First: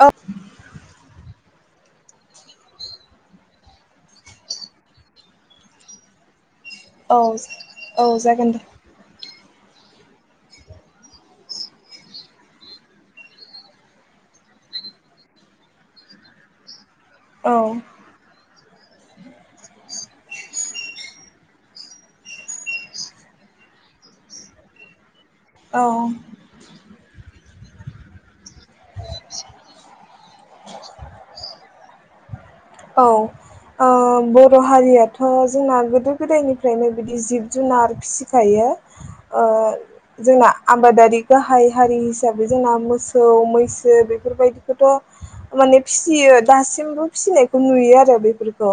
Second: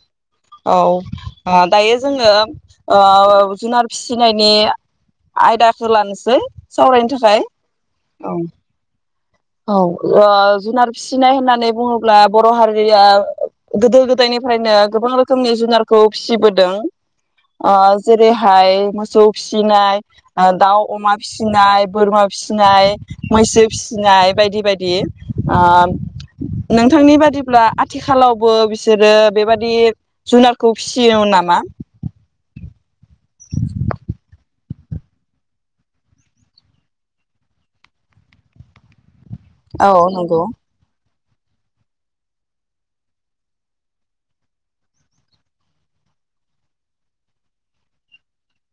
औ। औ दायो जोङो ओ जुनार फिसिनायनि आयदाखौ लानोसै सावरायनो औ थाखाय औ जागोन दे औ ओ जुनार फिसिनाय होननानै बुङोब्ला बर' हारिया गोदो-गोदायनिफ्रायनो गोबां रोखोमनि जुनारखौ फिसिबोदों। औ ओ जेरैहाय मोसौ फिसिनाय ओ दाउ अमा फिसिनाय बोरमा फिसिनाय मैसो फिसिनाय बायदि बायदि आ औ नों थांनि बादिब्ला आथिखालावबो बिसोरो बेबादि जुनारखौ फिसियो नामा? औ ओ बर हारियाथ जोंना गोदो गोदायनिफ्रायनो बिदि जिब जुनार फिसिखायो। ओ औ नंगौ जोंना आबादारि गाहाय हारि हिसाबै जोंना मोसौ मैसो बेफोरबायदिखौथ माने फिसियो दासिमबो फिसिनाय नुयो आरो बेफोरखौ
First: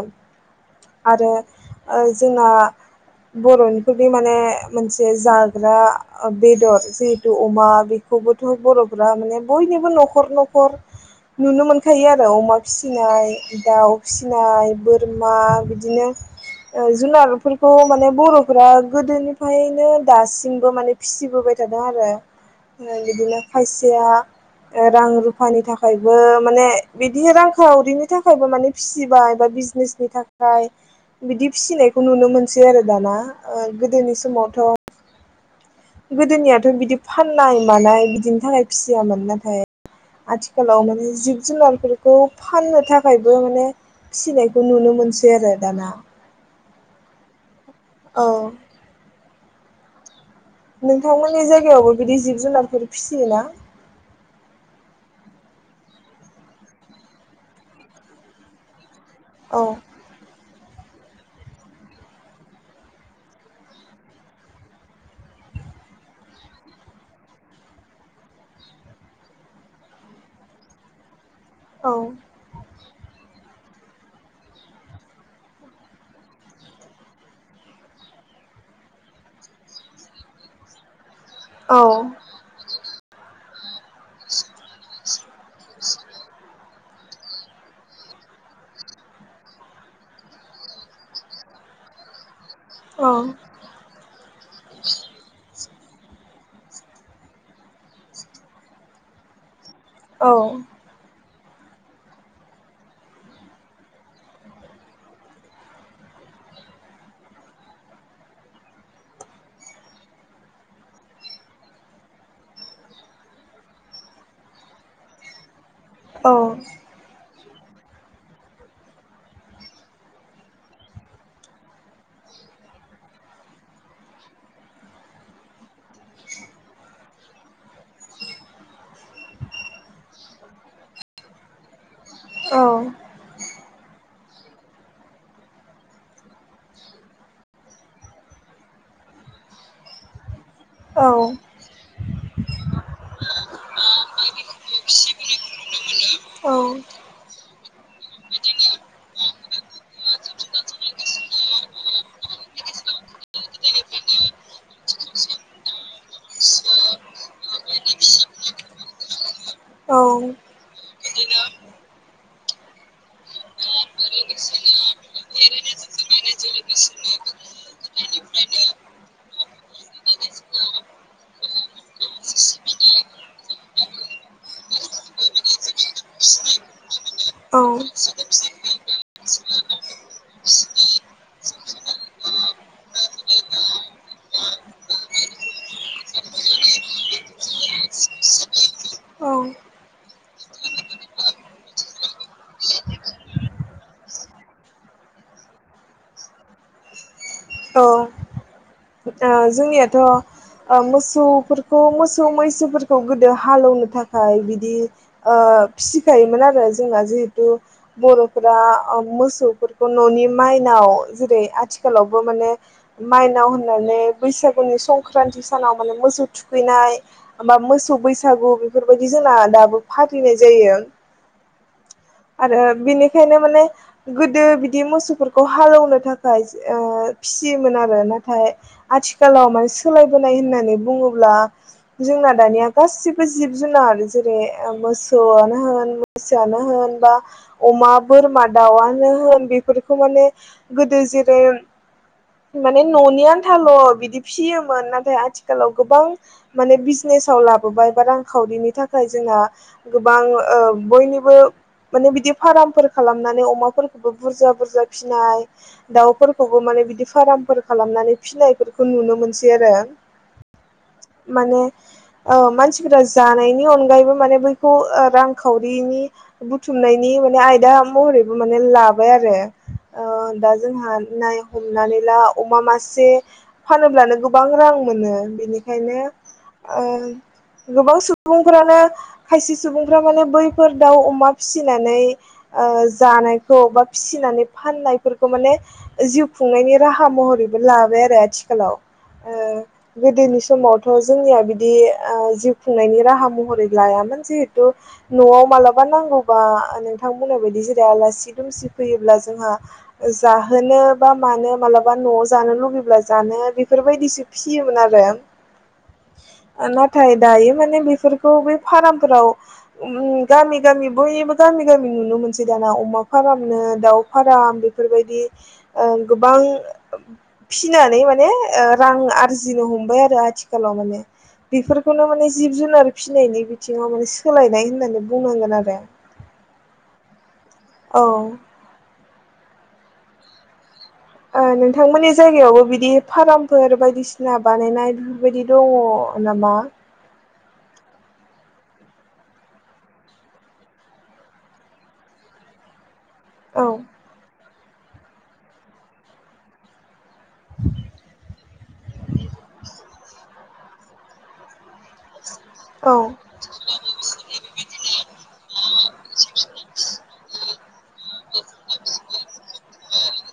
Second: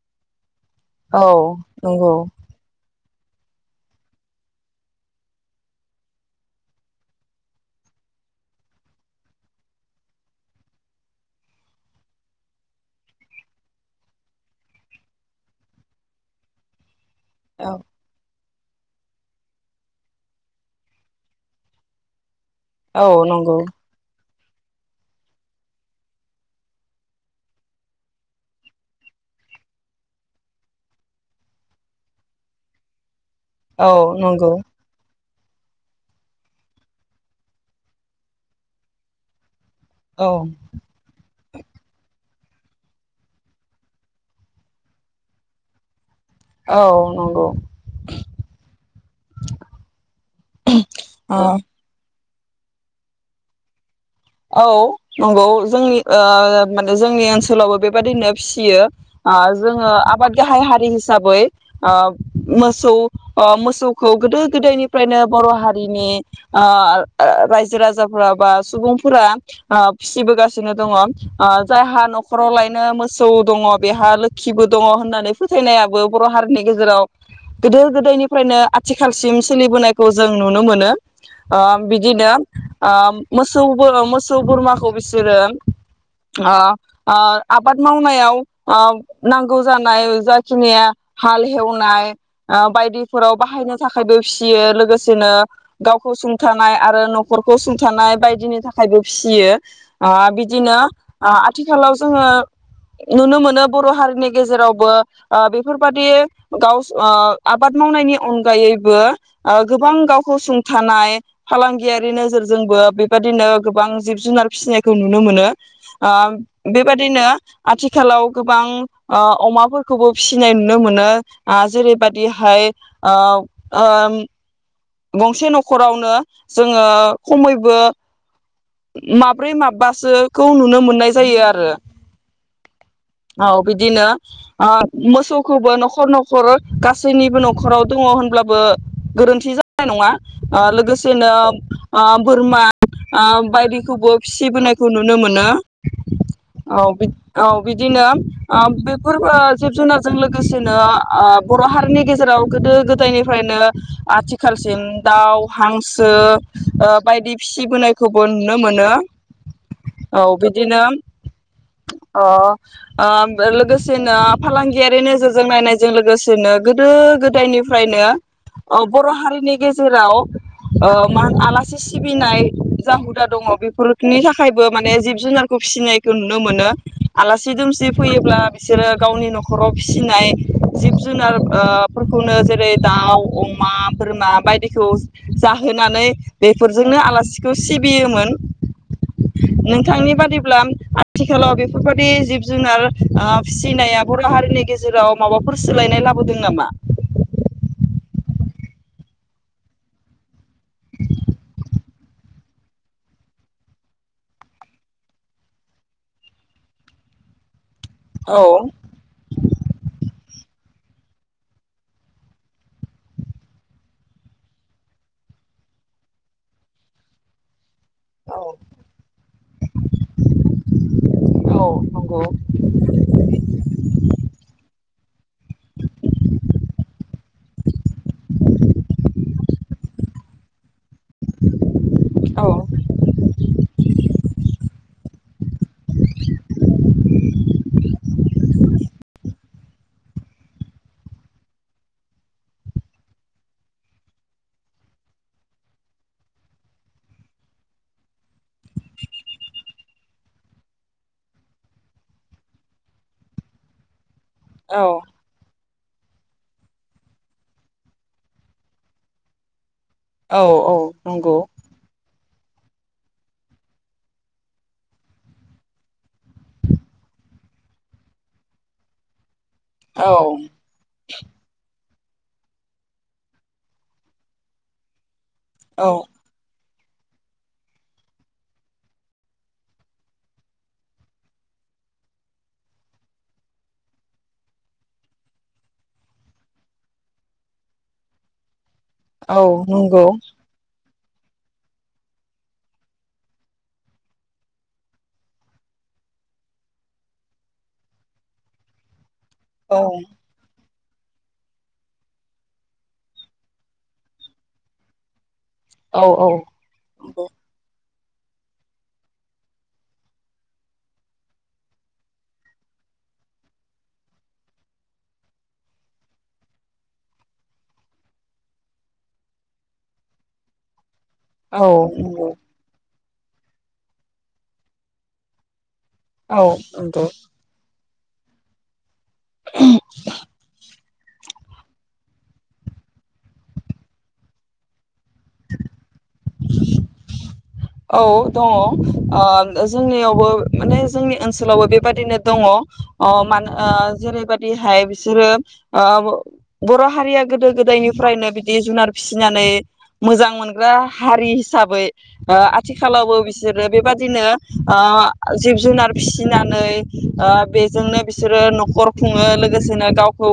औ आरो ओ नंगौ जोंना बरनिथ बे माने मोनसे जाग्रा बेदर जिहेथु अमा बेखौबोथ बरफोरा माने बयनिबो नखर नखर नुनो मोनखायो आरो अमा फिसिनाय दाउ फिसिनाय बोरमा बिदिनो जुनारफोरखौ औ माने बर फोरा गोदोनिफ्रायनो दासिमबो माने फिसिबोबाय थादों आरो औ बिदिनो नंगौ खायसेया रां रुफानि थाखायबो माने बिदिनो रांखावरिनि थाखायबो माने फिसिबाय बा बिजनेसनि थाखाय बिदि फिसिनायखौ नुनो मोनसै आरो दाना औ गोदोनि नंगौ समावथ गोदोनियाथ बिदि फाननाय मानाय बिदिनि थाखाय फिसियामोन नाथाय औ आथिखालाव माने जिब जुनारफोरखौ फाननो थाखायबो माने फिनायखौ नुनो मोनसै आरो दाना। औ नंगौ। औ ओ नोंथांमोननि जायगायावबो बिदि जिब जुनारफोर फिसियोना औ नंगौ जोंनि ओ माने जोंनि ओनसोलावबो बेबादिनो फियो औ जोङो आबाद गाहाय हारि हिसाबै ओ मोसौ मोसौखौ गोदो गोदायनिफ्रायनो बर हारिनि ओ रायजो राजाफोरा बा सुबुं फोरा फिसिबोगासिनो दङ आं औ जायहा नखरावलायनो मोसौ दङ बेहा लोखिबो दङ होननानै फोथायनायाबो बर' हारिनि गेजेराव गोदो गोदायनिफ्रायनो आथिखालसिम सोलिबोनायखौ जों नुनो मोनो। ओ औ बिदिनो ओ मोसौ [unintelligible] मोसौ बोरमाखौ बिसोरो ओ ओ आबाद मावनायाव ओ नांगौ जानाय जाखिनिया हाल हेवनाय ओ औ बायदिफोराव बाहायनो थाखायबो फिसियो लोगोसेनो गावखौ सुंथानाय आरो न'खरखौ सुंथानाय बायदिनि थाखाय थाइजौ फिसियो, आ औ बिदिनो, ओ आथिखालाव जोङो नुनो मोनो बर' हारिनि गेजेरावबो ओ बेफोरबादि गाव ओ आबाद मावनायनि अनगायैबो ओ गोबां गावखौ सुंथानाय फालांगियारि नोजोरजोंबो बेबादिनो, गोबां जिब जुनार फिसिनायखौ नुनो मोनो, ओ औ बेबादिनो आथिखालाव गोबां ओ अमाफोरखौबो फिसिनाय नुनो मोनो ओ जेरैबादिहाय औ ओ गंसे न'खरावनो जोङो खमैबो, माब्रै माबबासोखौ नुनो मोननाय जायो आरो औ औ बिदिनो ओ मोसौखौबो न'खर न'खर गासैनिबो न'खराव दङो होनब्लाबो गोरोन्थि जानाय नङा ओ औ लोगोसेनो ओ बोरमा ओ बायदिखौबो फिसिबोनायखौ नुनो मोनो औ बे औ बिदिनो ओ बेफोरबो जिब जुनारजों लोगोसेनो ओ बर' हारिनि गेजेराव गोदो गोदायनिफ्रायनो आथिखालसिम दाउ हांसो ओ बायदि फिसिबोनाय, खौबो नुनो मोनो औ बिदिनो अ ओ लोगोसेनो फालांगियारि नोजोरजों नायनायजों लोगोसेनो गोदो गोदायनिफ्रायनो बर' हारिनि गेजेराव ओ मा आलासि सिबिनाय, जा हुदा दङ बेफोरनि थाखायबो माने जिब जुनारखौ फिसिनायखौ नुनो मोनो आलासि औ दुमसि फैयोब्ला बिसोरो गावनि न'खराव फिसिनाय जिब जुनार ओ फोरखौनो जेरै दाउ, अमा, बोरमा बायदिखौ जाहोनानै बेफोरजोंनो आलासि खौ सिबियोमोन नोंथांनि बादिब्ला आथिखालाव बेफोरबादि जिब जुनार ओ फिसिनाया बर' हारिनि गेजेराव माबाफोर सोलायनाय लाबोदों नामा? ओ जोंनियाथ' ओ मोसौफोरखौ मोसौ मैसोफोरखौ गोदो हालौवनो थाखाय बिदि फिसिखायोमोन आरो जोंना जिहेथु, औ बर'फोरा ओ मोसौफोरखौ न'नि माइनाव जेरै आथिखालावबो माने माइनाव होननानै, बैसागुनि संक्रान्ति सानाव माने मोसौ थुखैनाय बा मोस मोसौ औ बैसागु बेफोरबायदि जोंना दाबो फालिनाय जायो। औ आरो बिनिखायनो माने गोदो बि बि मोसौफोरखौ हालौनो थाखाय ओ फिसियोमोन आरो नाथाय आथिखालाव माने सोलायबोनाय होननानै बुङो। अब्ला जोंना औ दानिया गासिबो जिब जुनार जेरै मोस मोसौवानो होन मैसो आनो, बा अमा बोरमा दावानो होन बि बेफोरखौ माने गोदो जेरै ‌ माने न'नि आनथाल' बिदि फिसियोमोन नाथाय आथिखालाव गोबां माने बिजनेसाव लाबोबाय बा रांखावरिनि थाखाय जोंना गोबां ओ बयनिबो माने बिदि फार्मफोर खालामनानै अमाफोरखौबो, बुरजा बुरजा औ फिनाय दाउफोरखौबो माने बिदि फार्मफोर खालामनानै फिनायफोरखौ नुनो मोनसै आरो औ औ नंगौ माने औ मानसिफोरा जानायनि अनगायैबो माने बैखौ रांखावरिनि बुथुमनायनि माने आयदा महरैबो माने लाबाय आरो ओ औ दा जोंहा नाय हम नानै ला अमा मासे फानोब्लानो गोबां रां मोनो औ बेनिखायनो ओ गोबां सुबुंफ्रानो खायसे सुबुंफ्रा माने बैफोर दाउ अमा फिसिनानै ओ जानायखौ बा फिसिनानै फाननायफोरखौ माने जिउ खुंनायनि राहा महरैबो लाबाय आरो आथिखालाव औ नंगौ थ जोंनिया बिदि जिउ खुंनायनि राहा महरै लायामोन जिहेथु नआव मालाबा नांगौबा नोंथां बुंनाय बायदि जेरै आलासि दुमसि फैयोब्ला जोंहा औ जाहोनो बा मानो मालाबा न'आव जानो लुुबैब्ला जानो बेफोरबायदिसो फिसियोमोन आरो औ नाथाय नंगौ दायो माने बेफोर खौ बे फारामफोराव गामि गामि बयनिबो गामि गामि नुनो मोनसै दाना अमा फारामनो दाउ फाराम बेफोरबायदि गोबां फिनानै माने रां आरजिनो हमबाय आरो आथिखालाव माने बेफोरखौनो माने जिब जुनार फिनायनि बिथिङाव माने सोलायनाय होननानै बुंनांगोन आरो औ नंगौ औ [inaudible] ओ नोंथांमोननि जायगायावबो बिदि फारामफोर बायदिसिना बानायनाय बेबायदि दङ खालामा औ दङ जोंनियावबो माने जोंनि ओनसोलावबो बेबादिनो दङ अ मानो औ ओ जेरैबा बेहाय बिसोरो आ बर' हारिया गोदो गोदायनिफ्रायनो बिदि जुनार फिसिनानै मोजां मोन हारि हिसाबै औ आथिखालावबो बिसोरो बेबादिनो आ जिब जुनार फिसिनानै बे फोरनो जोंनो बिसोरो न'खर खुङो लोगोसेनो गावखौ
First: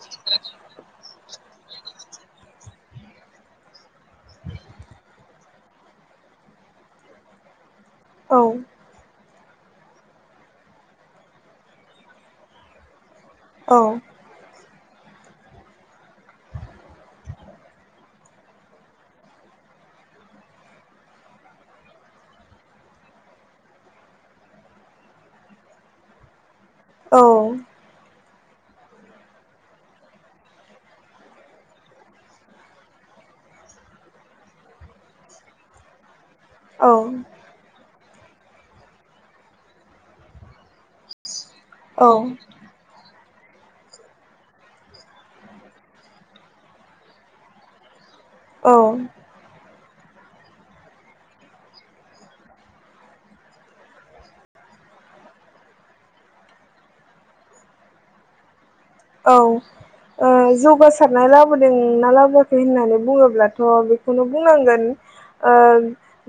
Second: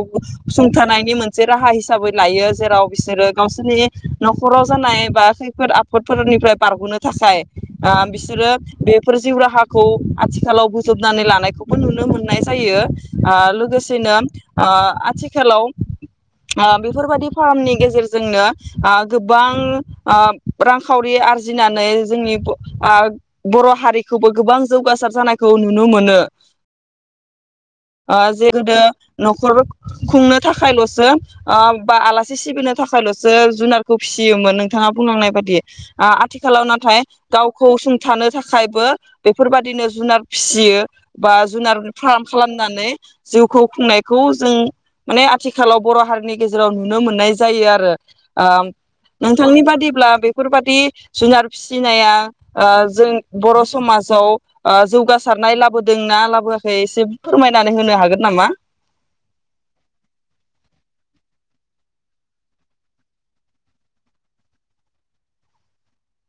सुंथानायनि मोनसे राहा हिसाबै लायो जेराव बिसोरो गावसोरनि न'खराव जानाय बा खैफोद आफोदफोरनिफ्राय बारगनो थाखाय आ औ बिसोरो बेफोर जिउ राहाखौ आथिखालाव बोजबनानै लानायखौबो नुनो मोननाय जायो आ औ लोगोसेनो आ आथिखालाव बेफोरबायदि फार्मनि गेजेरजोंनो गोबां रांखावरि आरजि जिनानै जोंनि ब आ बर' हारिखौबो गोबां जौगासार जानायखौ नुनो मोनो। औ। ओ जे गोदो न'खर खुंनो थाखायल'सो ओ बा आलासि सिबिनो थाखायल'सो जुनारखौ फिसियोमोन नोंथाङा बुंलांनाय बाददि आ आथिखालाव नाथाय औ गावखौ सुं थानो थाखायबो बेफोरबायदिनो जुनार फिसियो बा जुनार औ फार्म खालामनानै जिउखौ खुंनायखौ जों माने आथिखालाव बर' हारिनि गेजेराव नुनो मोननाय जायो आरो ओ औ नोंथांनि बादि ब्ला बेफोरबादि जुनार फिसिनाया ओ जों बर' समाजाव ओ जौगासारनाय लाबोदोंना लाबोआखै एसे फोरमायनानै होनो हागोन नामा? औ ओ जौगासारनाय लाबोदों ना लाबोआाखै होननानै बुङोब्लाथ' बेखौनो बुंनांगोन ओ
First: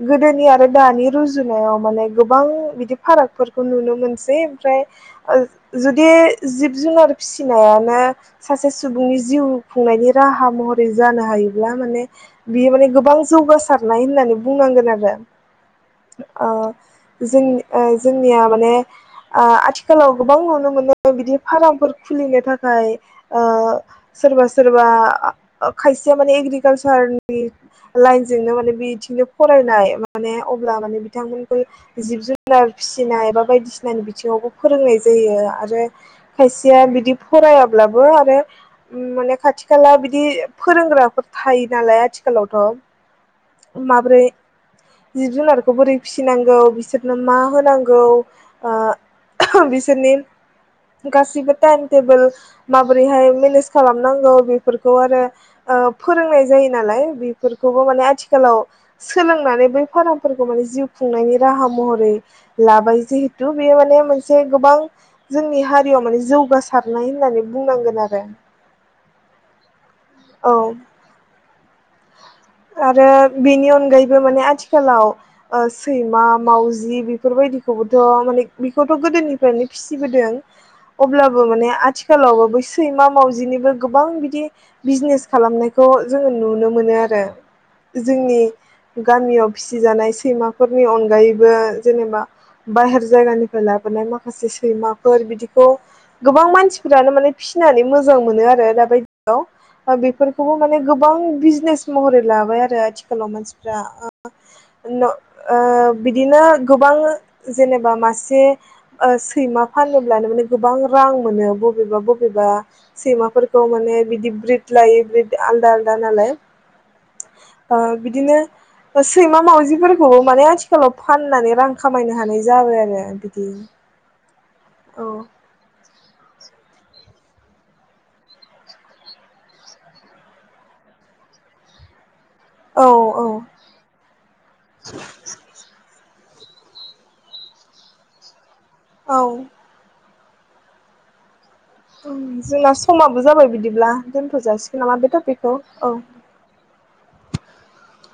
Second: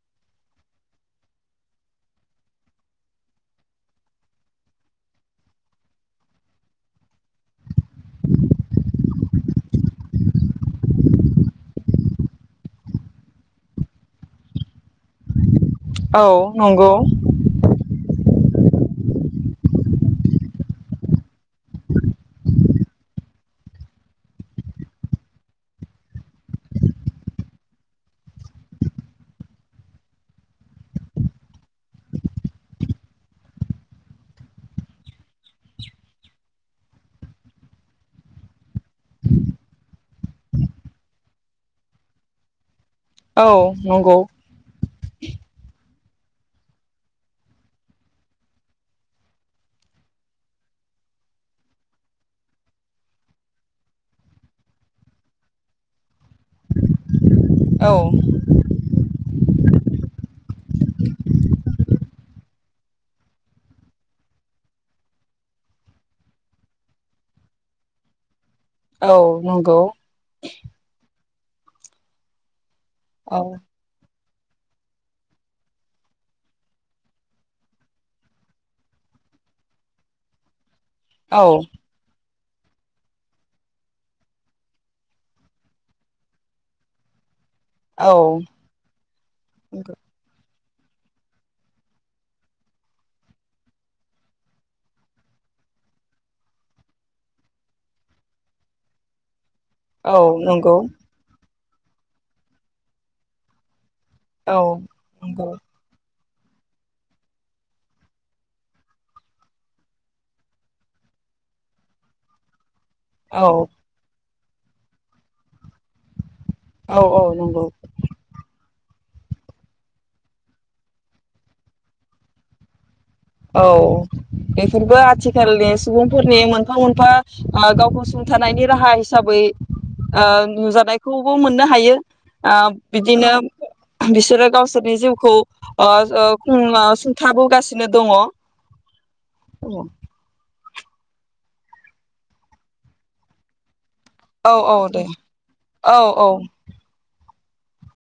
गोदोनि आरो दानि रुजुनायाव माने गोबां बिदि फारागफोरखौ नुनो मोनसै ओमफ्राय जुदि जिब जुनार फिसि फिसिनायानो सासे सुबुंनि जिउ खुंनायनि राहा महरै जानो हायोब्ला माने बियो माने गोबां जौगासारनाय होननानै बुंनांगोन आरो। औ जों जोंनिया माने आ आथिखालाव गोबां नुनो मोनो बिदि फार्मफोरखौ। खुलिनो थाखाय ओ सोरबा सोरबा खायसेया माने एग्रिकालसारनि लाइनजोंनो माने बिथिंनो फरायनाय माने अब्ला माने बिथांमोनखौ जिब जुनार फिसिनाय बा बायदिसिना बिथिङावबो फोरोंनाय जायो आरो खायसे खथिया बिदि फरायाब्लाबो आरो माने खाथि खाला बिदि फोरोंग्राफोर थायो नालाय आथिखालावथ' औ नंगौ माब्रै जिब जुनारखौ बोरै फिसिनांगौ बिसोरनो मा होनांगौ ओ बिसोरनि गासैबो टाइम टेबोल माबोरैहाय मेनेज खालामनांगौ बेफोरखौ आरो औ फोरोंनाय जायो नालाय बेफोरखौबो माने औ आथिखालाव सोलोंनानै बै फारमफोरखौ माने जिउ खुंनायनि राहा महरै लाबाय जिहेथु बेयो माने मोनसे गोबां जोंनि हारियाव माने जौ हबासारनाय होननानै बुंनांगोन आरो औ नंगौ। औ। आरो औ बेनि अनगायै बे माने आथिखालाव ओ सैमा मावजि बेफोरबायदिखौबोथ' माने बेखौथ' गोदोनिफ्रायनो फिसिबोदों औ अब्लाबो माने आथिखालाव बै सैमा मावजिनिबो गोबां बिदि बिजनेस खालामनायखौ जोंङो नुनो मोनो आरो औ जोंनि गामियाव फिसिजानाय सैमा फोरनि अनगायैबो जेनेबा बाहेर जायगानिफ्राय लाबोनाय माखासे सैमाफोर बिदिखौ गोबां मानसिफोरानो माने फिसिनानै मोजां मोनो आरो दा बायदियाव। औ बेफोरखौबो नंगौ माने गोबां बिज बिजनेस महरै लाबाय आरो आथिखालाव मानसिफ्रा ओ औ न नंगौ औ बिदि बिदिनो गोबां जेनेबा मासे ओ सैमा फानोब्लानो माने गोबां रां मोनो बबेबा बबेबा औ सैमाफोरखौ माने बिदि ब्रिद लायो ब्रिद आलदा आलदा नालाय। औ औ नंगौ ओ बिदिनो सैमा मावजिफोरखौबो माने आथिखालाव फाननानै रां खामायनो हानाय जाबाय आरो बिदि औ बेफोरबो औ आथि खालनि सुबुंफोरनि मोन मोनफा मोनफा ओ गावखौ सुंथानायनि राहा हिसाबै ओ नुजानायखौबो मोननो हायो । औ ओ औ बिदिनो बिसोरो गावसोरनि जिउखौ ओ ओ [unintelligible] सुंथाबोगासिनो दङ । औ जोंना समाबो जाबाय बिदिब्ला दोन्थ' औ जासिगोन नामा दे बे टपिकखौ औ ।